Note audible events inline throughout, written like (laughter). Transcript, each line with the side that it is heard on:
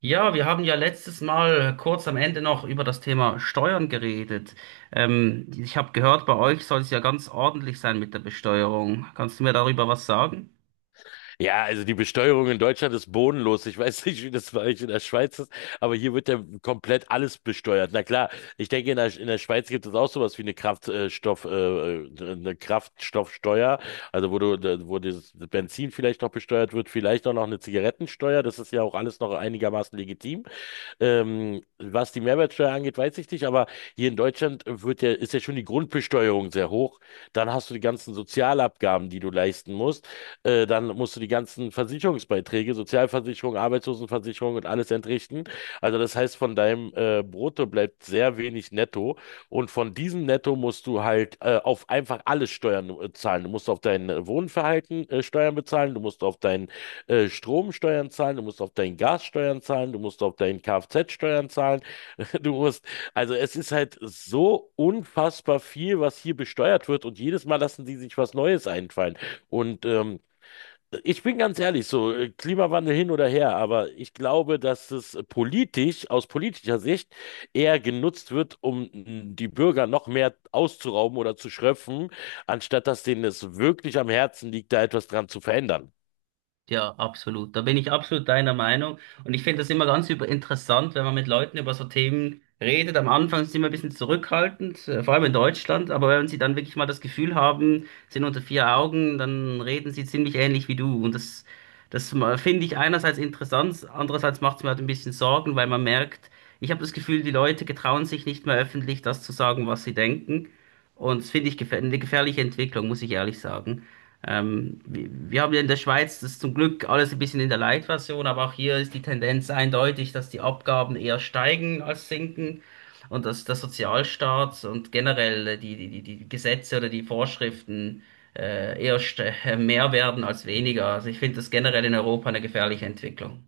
right: Ja, wir haben ja letztes Mal kurz am Ende noch über das Thema Steuern geredet. Ich habe gehört, bei euch soll es ja ganz ordentlich sein mit der Besteuerung. Kannst du mir darüber was sagen?
left: Ja, also die Besteuerung in Deutschland ist bodenlos. Ich weiß (laughs) nicht, wie das bei euch in der Schweiz ist, aber hier wird ja komplett alles besteuert. Na klar, ich denke, in der Schweiz gibt es auch sowas wie eine Kraftstoff, eine Kraftstoffsteuer, also wo du, wo das Benzin vielleicht noch besteuert wird, vielleicht auch noch eine Zigarettensteuer. Das ist ja auch alles noch einigermaßen legitim. Was die Mehrwertsteuer angeht, weiß ich nicht, aber hier in Deutschland ist ja schon die Grundbesteuerung sehr hoch. Dann hast du die ganzen Sozialabgaben, die du leisten musst. Dann musst du die ganzen Versicherungsbeiträge, Sozialversicherung, Arbeitslosenversicherung und alles entrichten. Also das heißt, von deinem Brutto bleibt sehr wenig netto. Und von diesem Netto musst du halt auf einfach alles Steuern zahlen. Du musst auf dein Wohnverhalten Steuern bezahlen, du musst auf deinen Strom Steuern zahlen, du musst auf dein Gas Steuern zahlen, du musst auf deinen Kfz Steuern zahlen, (laughs) du musst, es ist halt so unfassbar viel, was hier besteuert wird, und jedes Mal lassen die sich was Neues einfallen. Und ich bin ganz ehrlich, so Klimawandel hin oder her, aber ich glaube, dass es politisch, aus politischer Sicht, eher genutzt wird, um die Bürger noch mehr auszurauben oder zu schröpfen, anstatt dass denen es wirklich am Herzen liegt, da etwas dran zu verändern.
right: Ja, absolut. Da bin ich absolut deiner Meinung. Und ich finde das immer ganz über interessant, wenn man mit Leuten über so Themen redet. Am Anfang sind sie immer ein bisschen zurückhaltend, vor allem in Deutschland. Aber wenn sie dann wirklich mal das Gefühl haben, sind unter vier Augen, dann reden sie ziemlich ähnlich wie du. Und das finde ich einerseits interessant, andererseits macht es mir halt ein bisschen Sorgen, weil man merkt, ich habe das Gefühl, die Leute getrauen sich nicht mehr öffentlich, das zu sagen, was sie denken. Und das finde ich gefähr eine gefährliche Entwicklung, muss ich ehrlich sagen. Wir haben ja in der Schweiz das zum Glück alles ein bisschen in der Light-Version, aber auch hier ist die Tendenz eindeutig, dass die Abgaben eher steigen als sinken und dass der Sozialstaat und generell die Gesetze oder die Vorschriften eher mehr werden als weniger. Also ich finde das generell in Europa eine gefährliche Entwicklung.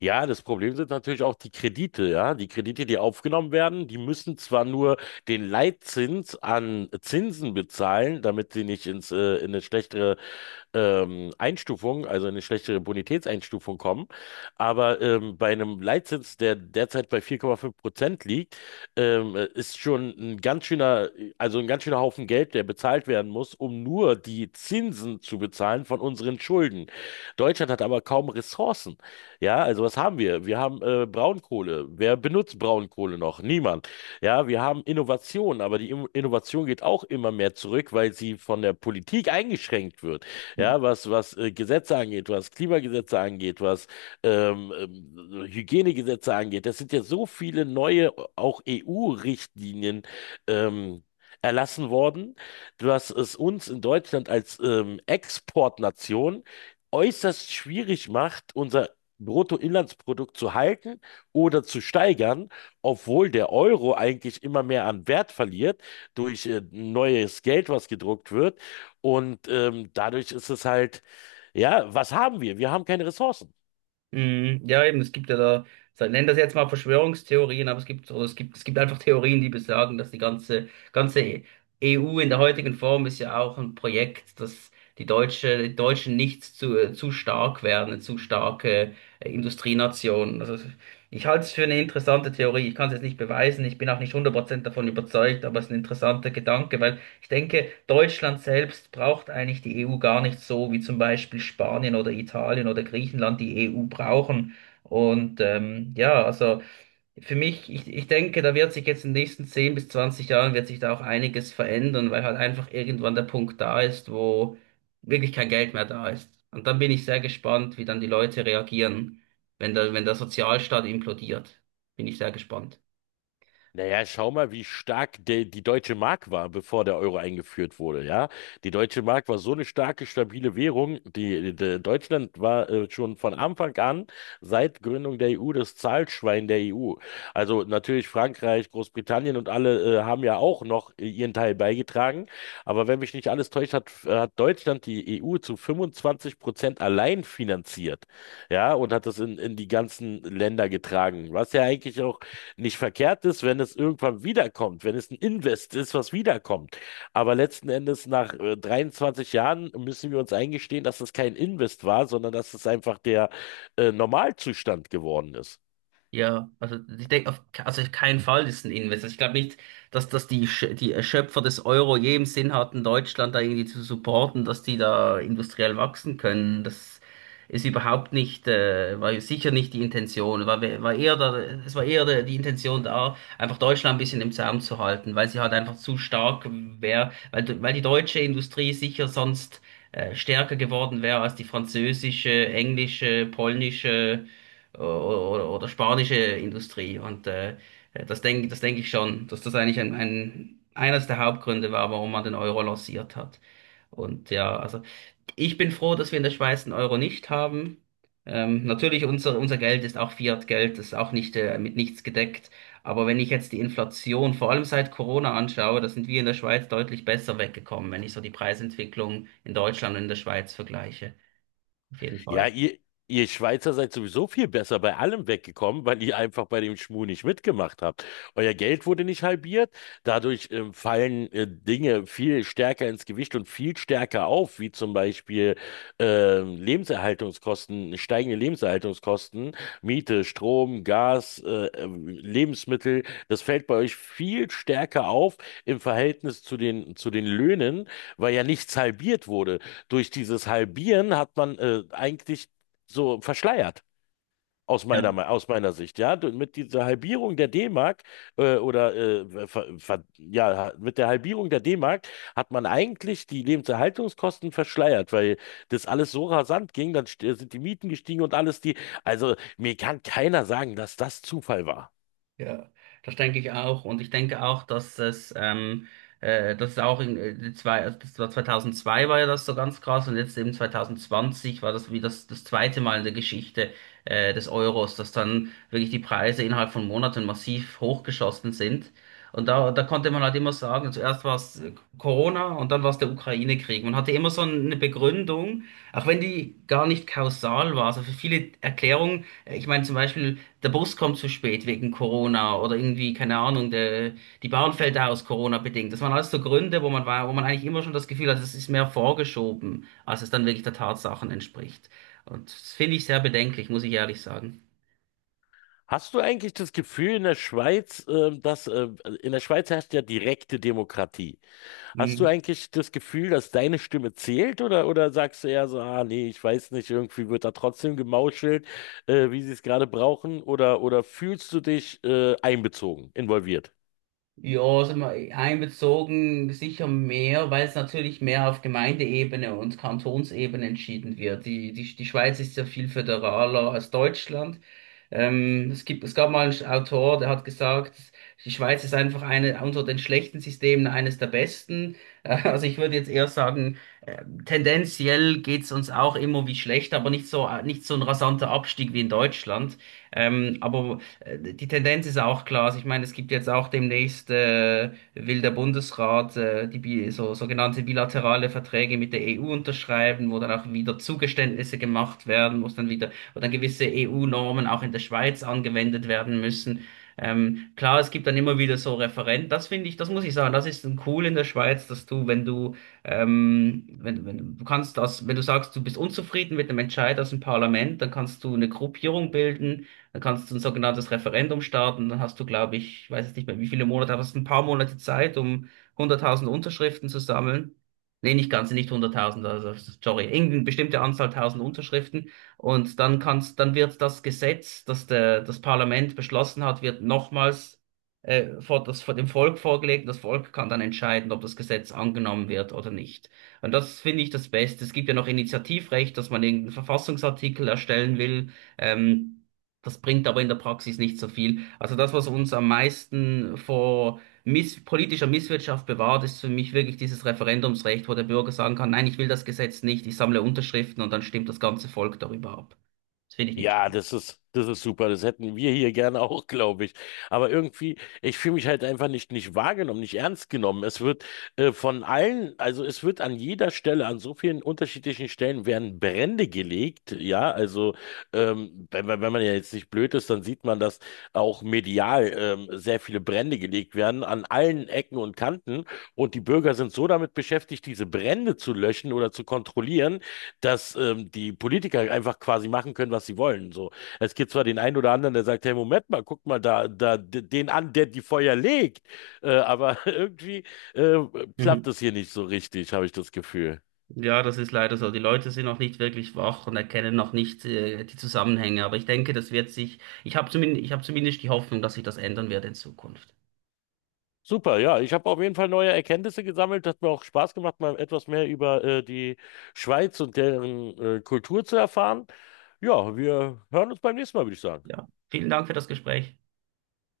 left: Ja, das Problem sind natürlich auch die Kredite, ja. Die Kredite, die aufgenommen werden, die müssen zwar nur den Leitzins an Zinsen bezahlen, damit sie nicht in eine schlechtere Einstufung, also eine schlechtere Bonitätseinstufung kommen. Aber bei einem Leitzins, der derzeit bei vier Komma fünf Prozent liegt, ist schon ein ganz schöner, also ein ganz schöner Haufen Geld, der bezahlt werden muss, um nur die Zinsen zu bezahlen von unseren Schulden. Deutschland hat aber kaum Ressourcen. Ja, also was haben wir? Wir haben Braunkohle. Wer benutzt Braunkohle noch? Niemand. Ja, wir haben Innovation, aber die Innovation geht auch immer mehr zurück, weil sie von der Politik eingeschränkt wird, ja, was Gesetze angeht, was Klimagesetze angeht, was Hygienegesetze angeht. Das sind ja so viele neue, auch EU-Richtlinien ähm, erlassen worden, dass es uns in Deutschland als Exportnation äußerst schwierig macht, unser Bruttoinlandsprodukt zu halten oder zu steigern, obwohl der Euro eigentlich immer mehr an Wert verliert durch neues Geld, was gedruckt wird, und dadurch ist es halt, ja, was haben wir? Wir haben keine Ressourcen.
right: Mhm. Ja, eben, es gibt ja da, so, nennen das jetzt mal Verschwörungstheorien, aber es gibt, oder es gibt einfach Theorien, die besagen, dass die ganze EU in der heutigen Form ist ja auch ein Projekt, dass die Deutschen nicht zu stark werden, eine zu starke Industrienation. Also ich halte es für eine interessante Theorie. Ich kann es jetzt nicht beweisen, ich bin auch nicht 100% davon überzeugt, aber es ist ein interessanter Gedanke, weil ich denke, Deutschland selbst braucht eigentlich die EU gar nicht so, wie zum Beispiel Spanien oder Italien oder Griechenland die EU brauchen. Und ja, also für mich, ich denke, da wird sich jetzt in den nächsten 10 bis 20 Jahren wird sich da auch einiges verändern, weil halt einfach irgendwann der Punkt da ist, wo wirklich kein Geld mehr da ist. Und dann bin ich sehr gespannt, wie dann die Leute reagieren, wenn der Sozialstaat implodiert. Bin ich sehr gespannt.
left: Naja, schau mal, wie stark die deutsche Mark war, bevor der Euro eingeführt wurde, ja. Die deutsche Mark war so eine starke, stabile Währung. Deutschland war schon von Anfang an, seit Gründung der EU, das Zahlschwein der EU. Also natürlich Frankreich, Großbritannien und alle haben ja auch noch ihren Teil beigetragen. Aber wenn mich nicht alles täuscht, hat Deutschland die EU zu 25% allein finanziert, ja, und hat das in die ganzen Länder getragen. Was ja eigentlich auch nicht verkehrt ist, wenn es irgendwann wiederkommt, wenn es ein Invest ist, was wiederkommt. Aber letzten Endes, nach 23 Jahren, müssen wir uns eingestehen, dass es kein Invest war, sondern dass es einfach der Normalzustand geworden ist.
right: Ja, also ich denke auf keinen Fall ist ein Investor. Ich glaube nicht, dass die Schöpfer des Euro je im Sinn hatten, Deutschland da irgendwie zu supporten, dass die da industriell wachsen können. Das ist überhaupt nicht, war ja sicher nicht die Intention. War eher da, es war eher die Intention da, einfach Deutschland ein bisschen im Zaum zu halten, weil sie halt einfach zu stark wäre, weil die deutsche Industrie sicher sonst stärker geworden wäre als die französische, englische, polnische spanische Industrie. Und das denk ich schon, dass das eigentlich eines der Hauptgründe war, warum man den Euro lanciert hat. Und ja, also ich bin froh, dass wir in der Schweiz den Euro nicht haben. Natürlich, unser Geld ist auch Fiat-Geld, das ist auch nicht mit nichts gedeckt. Aber wenn ich jetzt die Inflation, vor allem seit Corona anschaue, da sind wir in der Schweiz deutlich besser weggekommen, wenn ich so die Preisentwicklung in Deutschland und in der Schweiz vergleiche. Auf jeden
left: Ja,
right: Fall.
left: ihr, Ihr Schweizer seid sowieso viel besser bei allem weggekommen, weil ihr einfach bei dem Schmuh nicht mitgemacht habt. Euer Geld wurde nicht halbiert, dadurch fallen Dinge viel stärker ins Gewicht und viel stärker auf, wie zum Beispiel Lebenserhaltungskosten, steigende Lebenserhaltungskosten, Miete, Strom, Gas, Lebensmittel. Das fällt bei euch viel stärker auf im Verhältnis zu den Löhnen, weil ja nichts halbiert wurde. Durch dieses Halbieren hat man eigentlich so verschleiert.
right: Ja.
left: Aus meiner Sicht, ja. Mit dieser Halbierung der D-Mark oder ver, ver, ja, ha- mit der Halbierung der D-Mark hat man eigentlich die Lebenserhaltungskosten verschleiert, weil das alles so rasant ging, dann sind die Mieten gestiegen und alles die. Also mir kann keiner sagen, dass das Zufall war.
right: Ja, das denke ich auch. Und ich denke auch, dass das ist auch in, die zwei, also das war 2002 war ja das so ganz krass und jetzt eben 2020 war das wie das zweite Mal in der Geschichte, des Euros, dass dann wirklich die Preise innerhalb von Monaten massiv hochgeschossen sind. Und da konnte man halt immer sagen, zuerst war es Corona und dann war es der Ukraine-Krieg. Man hatte immer so eine Begründung, auch wenn die gar nicht kausal war. Also für viele Erklärungen, ich meine zum Beispiel, der Bus kommt zu spät wegen Corona oder irgendwie, keine Ahnung, die Bahn fällt aus Corona bedingt. Das waren alles so Gründe, wo man war, wo man eigentlich immer schon das Gefühl hat, es ist mehr vorgeschoben, als es dann wirklich der Tatsachen entspricht. Und das finde ich sehr bedenklich, muss ich ehrlich sagen.
left: Hast du eigentlich das Gefühl in der Schweiz, dass in der Schweiz herrscht ja direkte Demokratie? Hast du eigentlich das Gefühl, dass deine Stimme zählt, oder sagst du eher so, ah nee, ich weiß nicht, irgendwie wird da trotzdem gemauschelt, wie sie es gerade brauchen, oder fühlst du dich einbezogen, involviert?
right: Ja, sind wir einbezogen, sicher mehr, weil es natürlich mehr auf Gemeindeebene und Kantonsebene entschieden wird. Die Schweiz ist ja viel föderaler als Deutschland. Es gab mal einen Autor, der hat gesagt, die Schweiz ist einfach eine, unter den schlechten Systemen eines der besten. (laughs) Also ich würde jetzt eher sagen, äh, tendenziell geht's uns auch immer wie schlecht, aber nicht so, nicht so ein rasanter Abstieg wie in Deutschland. Aber die Tendenz ist auch klar. Also ich meine, es gibt jetzt auch demnächst, will der Bundesrat, die bi so sogenannte bilaterale Verträge mit der EU unterschreiben, wo dann auch wieder Zugeständnisse gemacht werden, wo dann gewisse EU-Normen auch in der Schweiz angewendet werden müssen. Klar, es gibt dann immer wieder so Referenten. Das finde ich, das muss ich sagen, das ist ein cool in der Schweiz, dass du wenn, wenn, du kannst das, wenn du sagst, du bist unzufrieden mit dem Entscheid aus dem Parlament, dann kannst du eine Gruppierung bilden, dann kannst du ein sogenanntes Referendum starten. Dann hast du, glaube ich, ich weiß jetzt nicht mehr, wie viele Monate, aber es sind ein paar Monate Zeit, um 100.000 Unterschriften zu sammeln. Nee, nicht ganz, nicht 100.000. Also sorry, irgendeine bestimmte Anzahl tausend Unterschriften. Und dann dann wird das Gesetz, das Parlament beschlossen hat, wird nochmals vor vor dem Volk vorgelegt. Das Volk kann dann entscheiden, ob das Gesetz angenommen wird oder nicht. Und das finde ich das Beste. Es gibt ja noch Initiativrecht, dass man irgendeinen Verfassungsartikel erstellen will. Ähm, Das bringt aber in der Praxis nicht so viel. Also das, was uns am meisten vor miss politischer Misswirtschaft bewahrt, ist für mich wirklich dieses Referendumsrecht, wo der Bürger sagen kann, nein, ich will das Gesetz nicht, ich sammle Unterschriften und dann stimmt das ganze Volk darüber ab. Das finde ich nicht
left: Ja,
right: schlimm.
left: das ist super. Das hätten wir hier gerne (laughs) auch, glaube ich. Aber irgendwie, ich fühle mich halt einfach nicht wahrgenommen, nicht ernst genommen. Es wird also es wird an jeder Stelle, an so vielen unterschiedlichen Stellen werden Brände gelegt. Ja, also wenn man ja jetzt nicht blöd ist, dann sieht man, dass auch medial sehr viele Brände gelegt werden an allen Ecken und Kanten. Und die Bürger sind so damit beschäftigt, diese Brände zu löschen oder zu kontrollieren, dass die Politiker einfach quasi machen können, was sie wollen. So, es gibt zwar den einen oder anderen, der sagt, hey, Moment mal, guck mal da, den an, der die Feuer legt, aber (laughs) irgendwie äh, klappt
right: Mhm.
left: das hier nicht so richtig, habe ich das Gefühl.
right: Ja, das ist leider so. Die Leute sind noch nicht wirklich wach und erkennen noch nicht die Zusammenhänge. Aber ich denke, das wird sich, ich habe zumindest die Hoffnung, dass sich das ändern wird in Zukunft.
left: Super, ja, ich habe auf jeden Fall neue Erkenntnisse gesammelt. Hat mir auch Spaß gemacht, mal etwas mehr über die Schweiz und deren Kultur zu erfahren. Ja, wir hören uns beim nächsten Mal, würde ich sagen.
right: Ja, vielen Dank für das Gespräch.